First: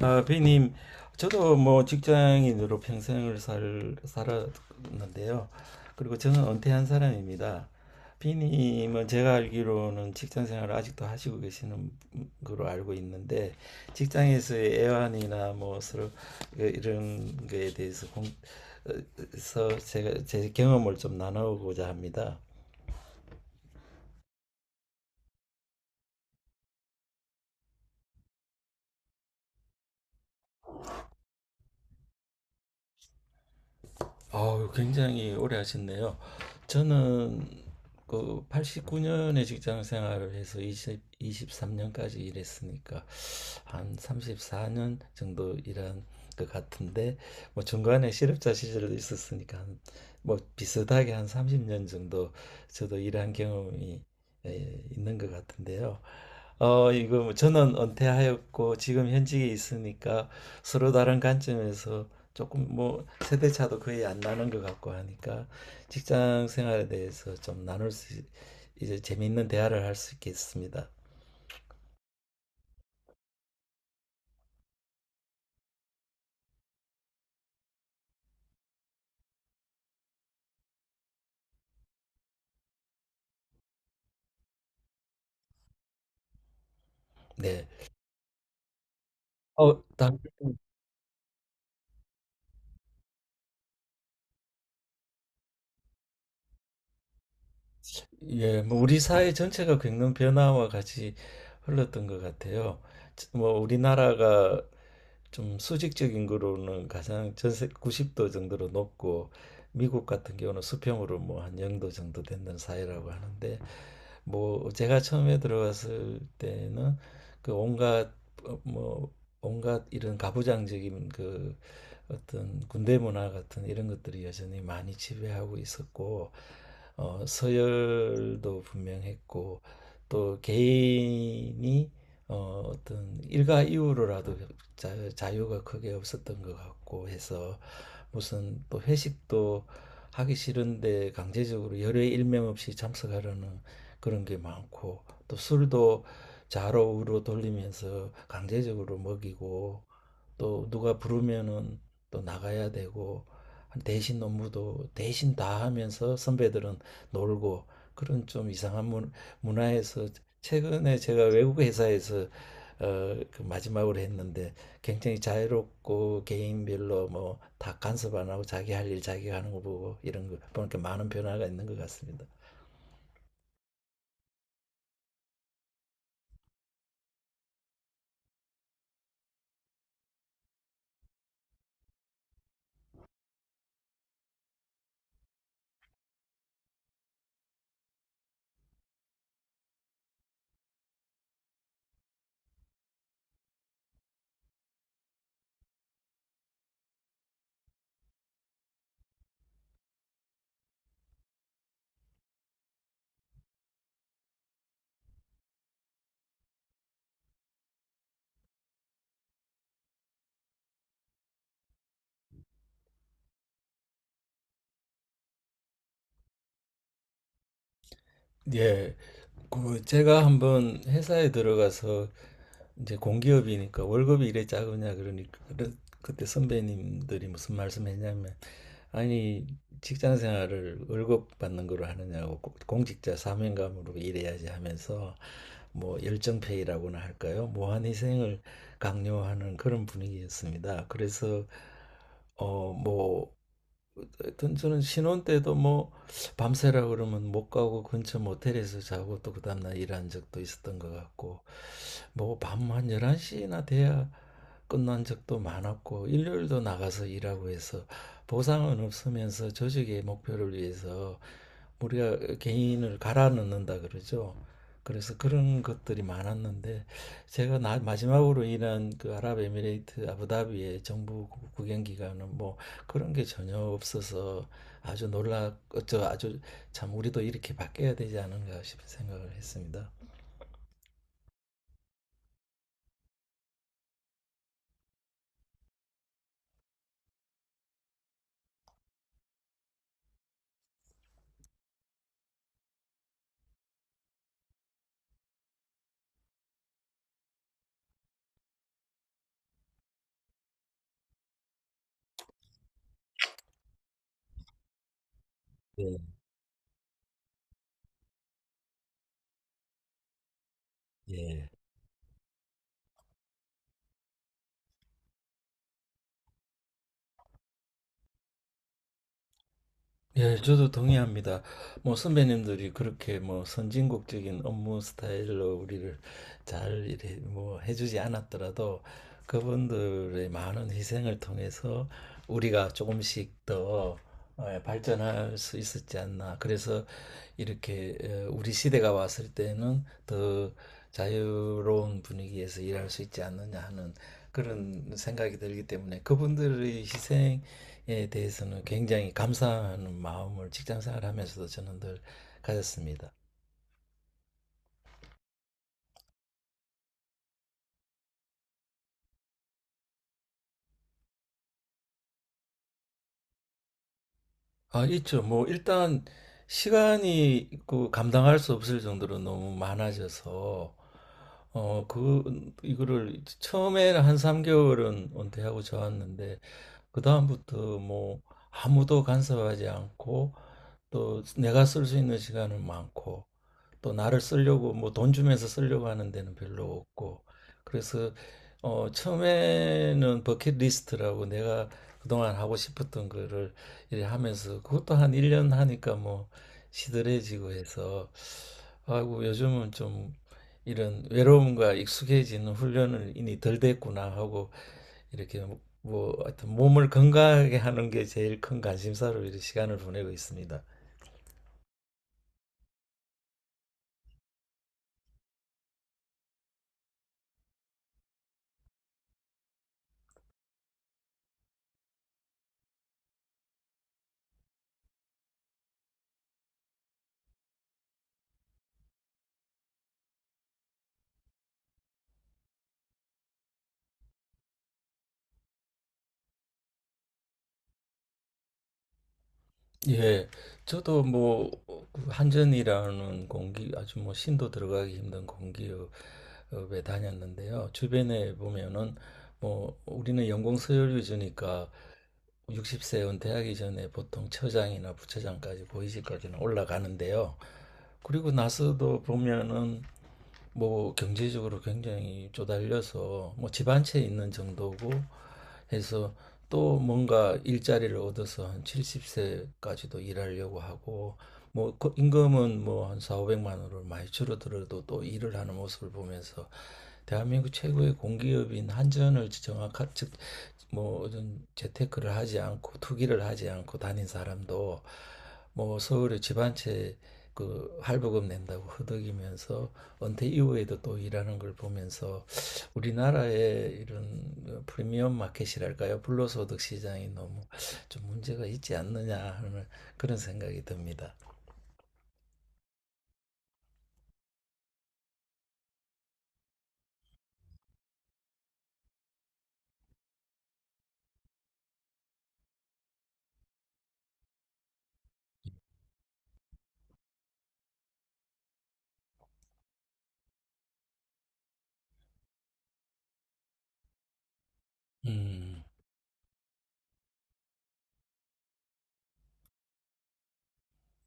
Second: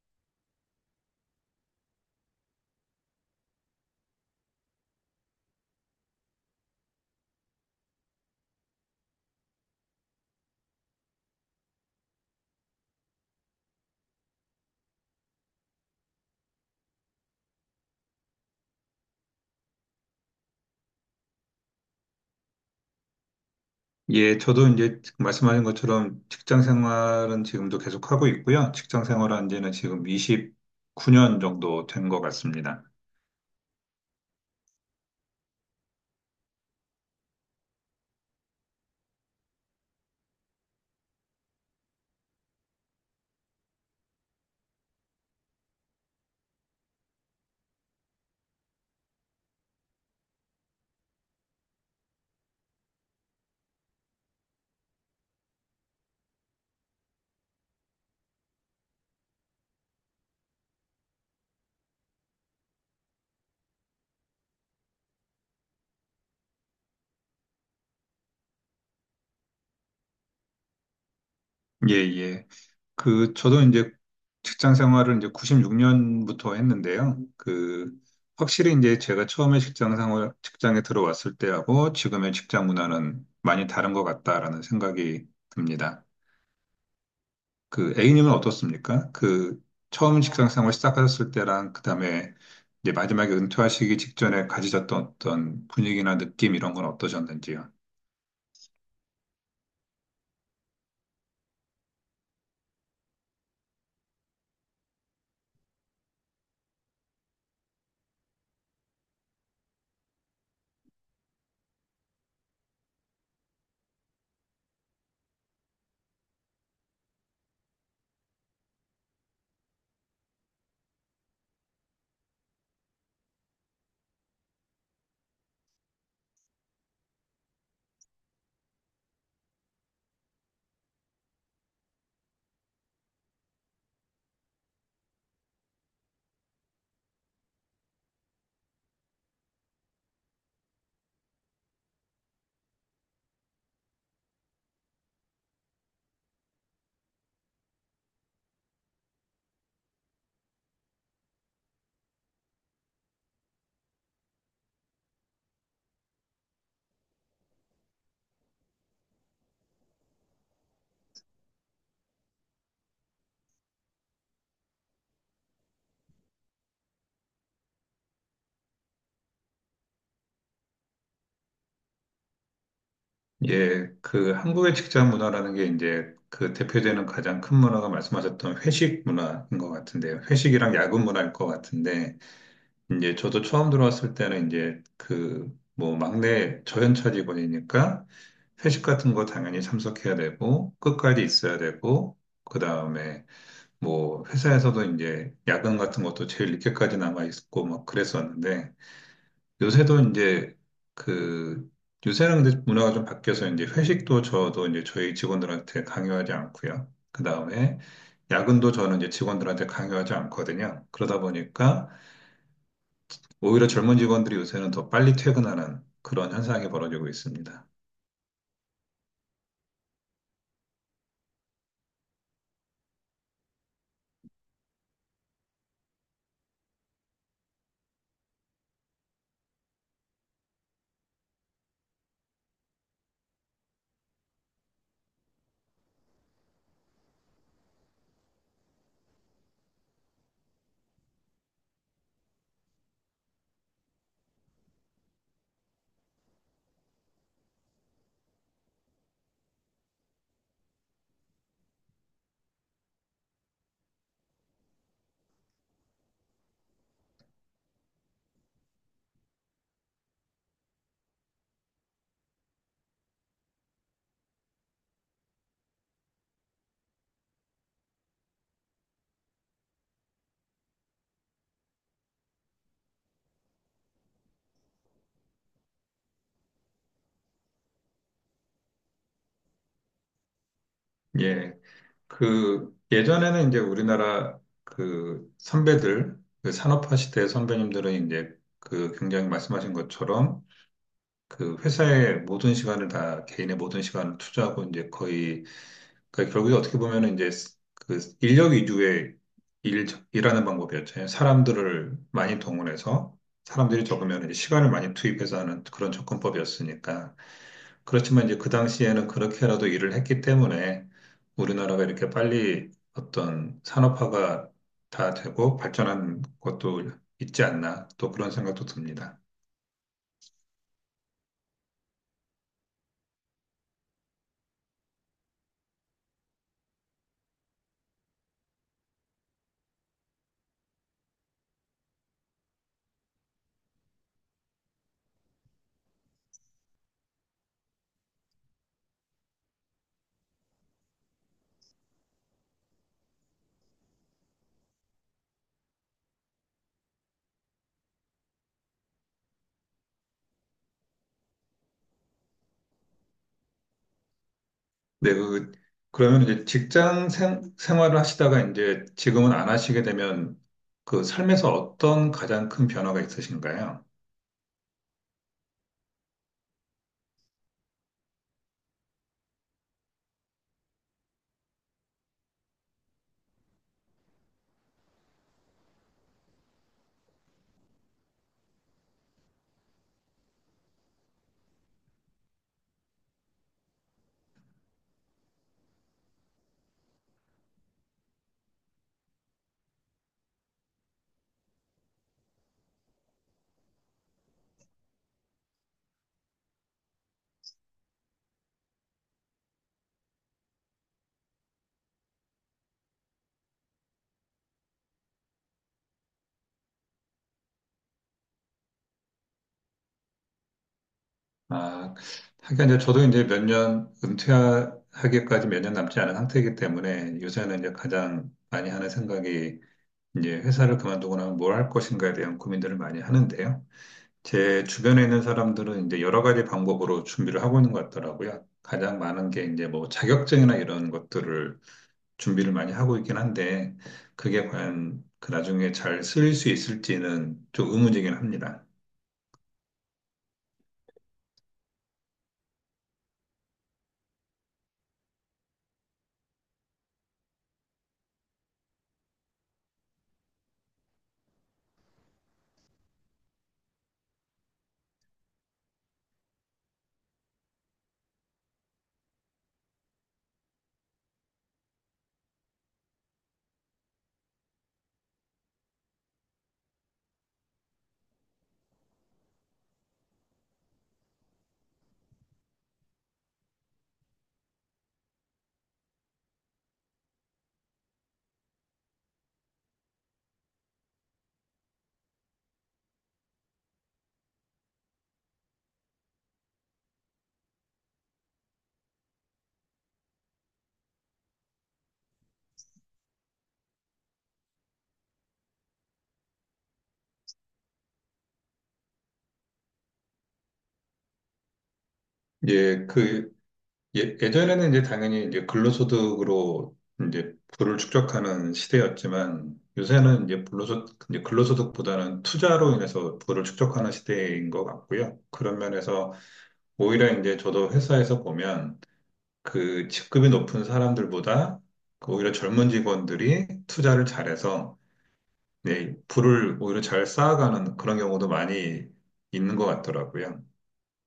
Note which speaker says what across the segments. Speaker 1: 아, 비님, 저도 뭐 직장인으로 평생을 살, 살았는데요. 그리고 저는 은퇴한 사람입니다. 비님은 제가 알기로는 직장 생활을 아직도 하시고 계시는 걸로 알고 있는데, 직장에서의 애환이나 뭐 서로 이런 거에 대해서 어, 서 제가 제 경험을 좀 나누고자 합니다.
Speaker 2: 예, 저도 이제 말씀하신 것처럼 직장 생활은 지금도 계속 하고 있고요. 직장 생활한 지는 지금 29년 정도 된 것 같습니다.
Speaker 1: 아우, 굉장히 오래 하셨네요. 저는 그 89년에 직장 생활을 해서 2이십3년까지 일했으니까 한 34년 정도 일한 것 같은데, 뭐 중간에 실업자 시절도 있었으니까 한, 뭐 비슷하게 한 30년 정도 저도 일한 경험이 있는 것 같은데요. 이거 뭐 저는 은퇴하였고 지금 현직에 있으니까 서로 다른 관점에서 조금 뭐 세대 차도 거의 안 나는 것 같고 하니까 직장 생활에 대해서 좀 나눌 수 이제 재미있는 대화를 할 수 있겠습니다.
Speaker 2: 예, 예. 그, 저도 이제 직장 생활을 이제 96년부터 했는데요. 그, 확실히 이제 제가 처음에 직장에 들어왔을 때하고 지금의 직장 문화는 많이 다른 것 같다라는 생각이 듭니다.
Speaker 1: 네.
Speaker 2: 그 A님은 어떻습니까? 그
Speaker 1: 어, 당,
Speaker 2: 처음 직장생활 시작하셨을 때랑 그다음에 이제 마지막에 은퇴하시기 직전에 가지셨던 어떤 분위기나 느낌 이런 건 어떠셨는지요?
Speaker 1: 예, 뭐 우리 사회 전체가 겪는 변화와 같이 흘렀던 것 같아요. 뭐 우리나라가 좀 수직적 인구로는 가장 전세 90도 정도로 높고, 미국 같은 경우는 수평으로 뭐 한 0도 정도 되는 사회라고 하는데, 뭐 제가 처음에 들어갔을 때는 그 온갖 어, 뭐 온갖 이런 가부장적인 그 어떤 군대 문화 같은 이런 것들이 여전히 많이 지배하고 있었고, 서열도 분명했고, 또 개인이 어떤 일가 이후로라도 자, 유가 크게 없었던 것 같고 해서, 무슨 또 회식도 하기 싫은데 강제적으로 열의 일명 없이 참석하려는 그런 게 많고, 또 술도 좌로 우로 돌리면서 강제적으로 먹이고, 또 누가 부르면은 또 나가야 되고, 대신 업무도 대신 다 하면서 선배들은 놀고, 그런 좀 이상한 문, 문화에서 최근에 제가 외국 회사에서 그 마지막으로 했는데, 굉장히 자유롭고 개인별로 뭐 다 간섭 안 하고 자기 할 일 자기가 하는 거 보고 이런 거 보니까 많은 변화가 있는 것 같습니다.
Speaker 2: 예, 그 한국의 직장 문화라는 게 이제 그 대표되는 가장 큰 문화가 말씀하셨던 회식 문화인 것 같은데요. 회식이랑 야근 문화일 것 같은데 이제 저도 처음 들어왔을 때는 이제 그 뭐 막내 저연차 직원이니까 회식 같은 거 당연히 참석해야 되고 끝까지 있어야 되고 그 다음에 뭐 회사에서도 이제 야근 같은 것도 제일 늦게까지 남아 있고 막 그랬었는데 요새도 이제 그 요새는 근데 문화가 좀 바뀌어서 이제 회식도 저도 이제 저희 직원들한테 강요하지 않고요. 그 다음에 야근도 저는 이제 직원들한테 강요하지 않거든요. 그러다 보니까 오히려 젊은 직원들이 요새는 더 빨리 퇴근하는 그런 현상이 벌어지고 있습니다.
Speaker 1: 예, 그 제가 한번 회사에 들어가서 이제 공기업이니까 월급이 이래 작으냐 그러니까 그때 선배님들이 무슨 말씀했냐면, 아니, 직장 생활을 월급 받는 걸로 하느냐고, 공직자 사명감으로 일해야지 하면서 뭐 열정페이라고나 할까요? 무한희생을 강요하는 그런 분위기였습니다. 그래서 어뭐 하여튼 저는 신혼 때도 뭐 밤새라 그러면 못 가고 근처 모텔에서 자고 또 그 다음날 일한 적도 있었던 것 같고, 뭐 밤 한 11시나 돼야 끝난 적도 많았고, 일요일도 나가서 일하고 해서 보상은 없으면서 조직의 목표를 위해서 우리가 개인을 갈아 넣는다 그러죠. 그래서 그런 것들이 많았는데, 제가 마지막으로 일한 그 아랍에미레이트 아부다비의 정부 구경 기간은 뭐 그런 게 전혀 없어서 아주 놀라, 저 아주, 참 우리도 이렇게 바뀌어야 되지 않은가 싶은 생각을 했습니다.
Speaker 2: 예, 그 예전에는 이제 우리나라 그 선배들, 그 산업화 시대의 선배님들은 이제 그 굉장히 말씀하신 것처럼 그 회사의 모든 시간을 다 개인의 모든 시간을 투자하고 이제 거의 그러니까 결국에 어떻게 보면은 이제 그 인력 위주의 일, 일하는 방법이었잖아요. 사람들을 많이 동원해서 사람들이 적으면 이제 시간을 많이 투입해서 하는 그런
Speaker 1: 네.
Speaker 2: 접근법이었으니까. 그렇지만 이제 그 당시에는 그렇게라도 일을 했기 때문에
Speaker 1: 예.
Speaker 2: 우리나라가 이렇게 빨리 어떤 산업화가 다 되고 발전한 것도 있지 않나 또 그런 생각도 듭니다.
Speaker 1: 예, 저도 동의합니다. 뭐 선배님들이 그렇게 뭐 선진국적인 업무 스타일로 우리를 잘 이래 뭐 해주지 않았더라도, 그분들의 많은 희생을 통해서 우리가 조금씩 더 발전할 수 있었지 않나. 그래서 이렇게 우리 시대가 왔을 때는 더 자유로운 분위기에서 일할 수 있지 않느냐 하는 그런 생각이 들기 때문에, 그분들의 희생 에 대해서는 굉장히 감사하는 마음을 직장 생활하면서도 저는 늘 가졌습니다.
Speaker 2: 네, 그, 그러면 이제 직장 생활을 하시다가 이제 지금은 안 하시게 되면 그 삶에서 어떤 가장 큰 변화가 있으신가요?
Speaker 1: 아, 있죠. 뭐 일단 시간이 있고 감당할 수 없을 정도로 너무 많아져서, 그 이거를 처음에는 한 3개월은 은퇴하고 좋았는데, 그다음부터 뭐 아무도 간섭하지 않고, 또 내가 쓸 수 있는 시간은 많고, 또 나를 쓰려고 뭐 돈 주면서 쓰려고 하는 데는 별로 없고, 그래서 처음에는 버킷리스트라고 내가 그동안 하고 싶었던 거를 이래 하면서 그것도 한 1년 하니까 뭐 시들해지고 해서, 아이고 요즘은 좀 이런 외로움과 익숙해지는 훈련을 이미 덜 됐구나 하고, 이렇게 뭐 뭐 하여튼 몸을 건강하게 하는 게 제일 큰 관심사로 이렇게 시간을 보내고 있습니다.
Speaker 2: 아, 하긴 이제 저도 이제 몇 년 은퇴하기까지 몇 년 남지 않은 상태이기 때문에 요새는 이제 가장 많이 하는 생각이 이제 회사를 그만두고 나면 뭘 할 것인가에 대한 고민들을 많이 하는데요. 제 주변에 있는 사람들은 이제 여러 가지 방법으로 준비를 하고 있는 것 같더라고요. 가장 많은 게 이제 뭐 자격증이나 이런 것들을 준비를 많이 하고 있긴 한데 그게 과연 그 나중에 잘 쓰일 수 있을지는 좀 의문이긴 합니다.
Speaker 1: 예, 저도 뭐, 그 한전이라는 아주 뭐, 신도 들어가기 힘든 공기업에 다녔는데요. 주변에 보면은, 뭐, 우리는 연공서열 위주니까 60세 은퇴하기 전에 보통 처장이나 부처장까지, 보이직까지는 올라가는데요. 그리고 나서도 보면은 뭐 경제적으로 굉장히 쪼달려서 뭐 집 한 채 있는 정도고 해서, 또 뭔가 일자리를 얻어서 한 70세까지도 일하려고 하고, 뭐 그 임금은 뭐 한 4, 500만 원으로 많이 줄어들어도 또 일을 하는 모습을 보면서, 대한민국 최고의 공기업인 한전을 정확한 즉, 뭐 어떤 재테크를 하지 않고 투기를 하지 않고 다닌 사람도 뭐 서울에 집 한 채 그 할부금 낸다고 허덕이면서 은퇴 이후에도 또 일하는 걸 보면서, 우리나라의 이런 프리미엄 마켓이랄까요? 불로소득 시장이 너무 좀 문제가 있지 않느냐 하는 그런 생각이 듭니다.
Speaker 2: 이제 그 예, 예전에는 이제 당연히 이제 근로소득으로 이제 부를 축적하는 시대였지만 요새는 이제 불로소득, 이제 근로소득보다는 투자로 인해서 부를 축적하는 시대인 것 같고요. 그런 면에서 오히려 이제 저도 회사에서 보면 그 직급이 높은 사람들보다 그 오히려 젊은 직원들이 투자를 잘해서
Speaker 1: 음,
Speaker 2: 네, 부를 오히려 잘 쌓아가는 그런 경우도 많이 있는 것 같더라고요.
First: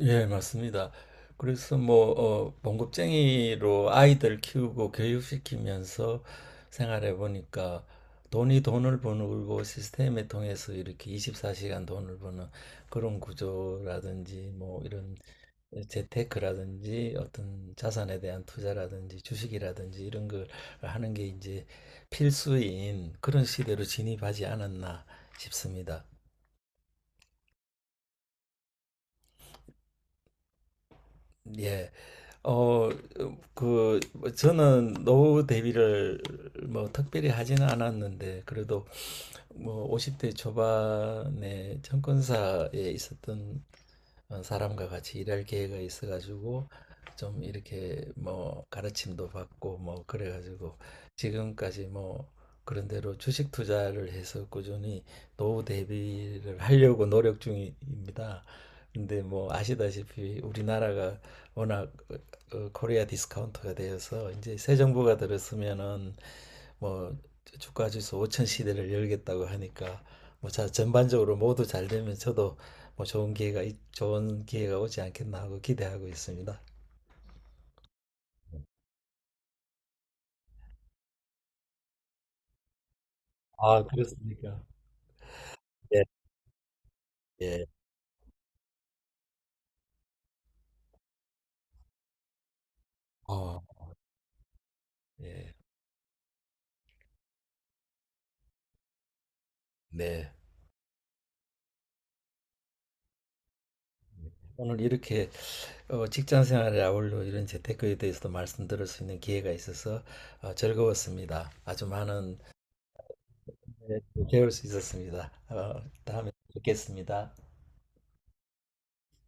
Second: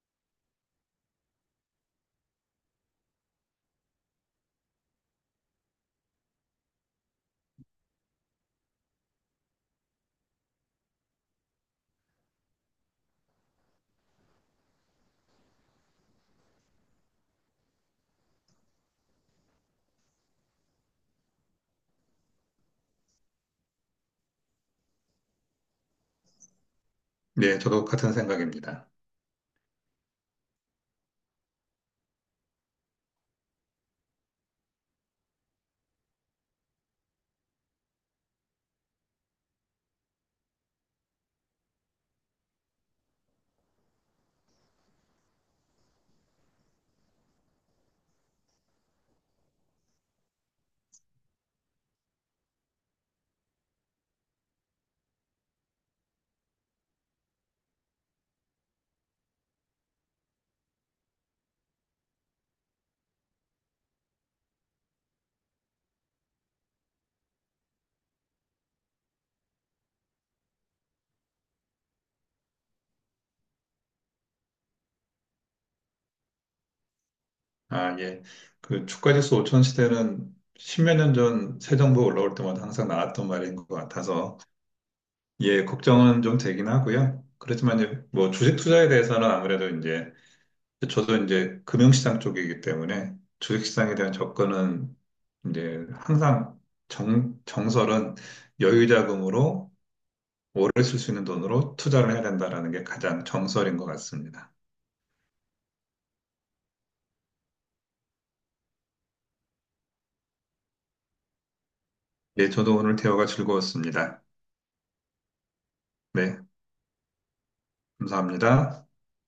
Speaker 1: 예, 맞습니다. 그래서 뭐, 봉급쟁이로 아이들 키우고 교육시키면서 생활해 보니까, 돈이 돈을 버는 시스템에 통해서 이렇게 24시간 돈을 버는 그런 구조라든지, 뭐 이런 재테크라든지 어떤 자산에 대한 투자라든지 주식이라든지 이런 걸 하는 게 이제 필수인 그런 시대로 진입하지 않았나 싶습니다.
Speaker 2: 네, 저도 같은 생각입니다.
Speaker 1: 예. 어, 뭐 저는 노후 대비를 뭐 특별히 하지는 않았는데, 그래도 뭐 50대 초반에 증권사에 있었던 사람과 같이 일할 기회가 있어가지고 좀 이렇게 뭐 가르침도 받고 뭐 그래가지고 지금까지 뭐 그런 대로 주식 투자를 해서 꾸준히 노후 대비를 하려고 노력 중입니다. 근데 뭐 아시다시피 우리나라가 워낙 코리아 디스카운트가 되어서 이제 새 정부가 들었으면은 뭐 주가 지수 5천 시대를 열겠다고 하니까, 뭐 자 전반적으로 모두 잘 되면 저도 뭐 좋은 기회가 좋은 기회가 오지 않겠나 하고 기대하고 있습니다.
Speaker 2: 아, 예. 그 주가지수 5천 시대는 십몇 년 전 새 정부 올라올 때마다 항상 나왔던 말인 것
Speaker 1: 아,
Speaker 2: 같아서
Speaker 1: 그렇습니까?
Speaker 2: 예,
Speaker 1: 예,
Speaker 2: 걱정은 좀 되긴 하고요.
Speaker 1: 예,
Speaker 2: 그렇지만 이제 뭐 주식 투자에 대해서는 아무래도 이제 저도 이제 금융시장 쪽이기 때문에
Speaker 1: 어,
Speaker 2: 주식시장에 대한 접근은
Speaker 1: 예,
Speaker 2: 이제 항상 정설은 여유자금으로
Speaker 1: 네.
Speaker 2: 오래 쓸 수 있는 돈으로 투자를 해야 된다라는 게 가장 정설인 것 같습니다.
Speaker 1: 오늘 이렇게 직장 생활에 아울러 이런 재테크에 대해서도 말씀드릴 수 있는 기회가 있어서 즐거웠습니다. 아주 많은,
Speaker 2: 예, 저도 오늘 대화가
Speaker 1: 네,
Speaker 2: 즐거웠습니다.
Speaker 1: 배울 수 있었습니다. 다음에
Speaker 2: 네,
Speaker 1: 뵙겠습니다.
Speaker 2: 감사합니다.